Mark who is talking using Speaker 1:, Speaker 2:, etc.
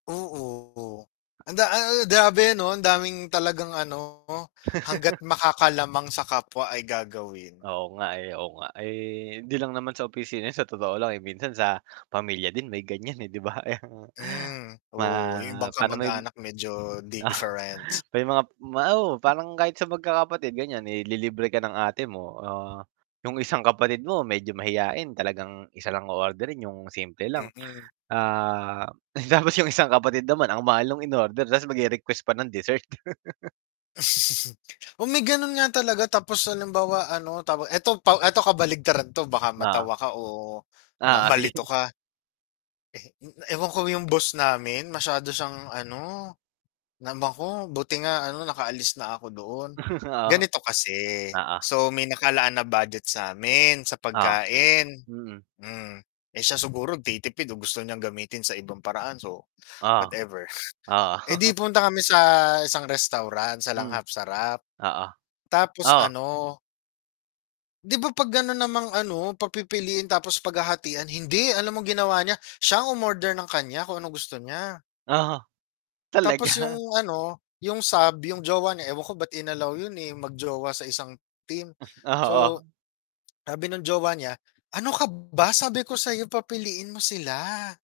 Speaker 1: Oo. Anda a a grabe, 'no, andaming talagang, ano, hangga't makakalamang sa kapwa ay gagawin.
Speaker 2: Oo nga, eh, oo nga. Eh, hindi lang naman sa opisina, sa totoo lang, eh, minsan sa pamilya din may ganiyan, eh, 'di ba? Kaya nga.
Speaker 1: Hmm,
Speaker 2: Pa
Speaker 1: oo. 'Yong ibang
Speaker 2: para may m
Speaker 1: kamag-anak medyo different.
Speaker 2: may mga ma oo, parang kahit sa magkakapatid ganiyan. Ililibre ka ng ate mo o 'yong isang kapatid mo medyo mahiyain, talagang isa lang o-orderin 'yong simple lang.
Speaker 1: Mm.
Speaker 2: Ah, tapos 'yong isang kapatid naman ang mahal no'ng in-order tapos mag-re-request pa ng dessert.
Speaker 1: Oh, may gano'n nga talaga tapos halimbawa, ano, tawag ito pa ito kabaligtaran 'to baka
Speaker 2: Oo.
Speaker 1: matawa ka o ma
Speaker 2: Oo,
Speaker 1: malito
Speaker 2: sige.
Speaker 1: ka. Eh, um, ewan ko 'yong boss namin masyado siyang, ano, namako. Buti nga, ano, nakaalis na ako doon.
Speaker 2: Oo.
Speaker 1: Ganito kasi,
Speaker 2: Oo.
Speaker 1: so may nakalaan na budget sa 'min, sa
Speaker 2: Oo,
Speaker 1: pagkain,
Speaker 2: mm.
Speaker 1: hmm. Eh, siya siguro nagtitipid o gusto niyang gamitin sa ibang paraan so,
Speaker 2: Oo.
Speaker 1: whatever.
Speaker 2: Oo.
Speaker 1: Eh, 'di pumunta kami sa isang restaurant sa
Speaker 2: Mhm.
Speaker 1: Langhap Sarap.
Speaker 2: Oo.
Speaker 1: Tapos,
Speaker 2: Oo.
Speaker 1: ano 'di ba 'pag gano'n namang, ano, pagpipiliin tapos paghahatian? Hindi, alam mo ginawa niya, siya ang umorder ng kaniya, kung anong gusto niya.
Speaker 2: Oo.
Speaker 1: Tapos
Speaker 2: Talaga?
Speaker 1: 'yong, ano, 'yong sub, 'yong jowa niya ewan ko ba't in-allow 'yon, eh, 'yong mag-jowa sa isang team. So,
Speaker 2: Oo.
Speaker 1: sabi no'ng jowa niya, "Ano ka ba? Sabi ko sa 'yo papiliin mo sila."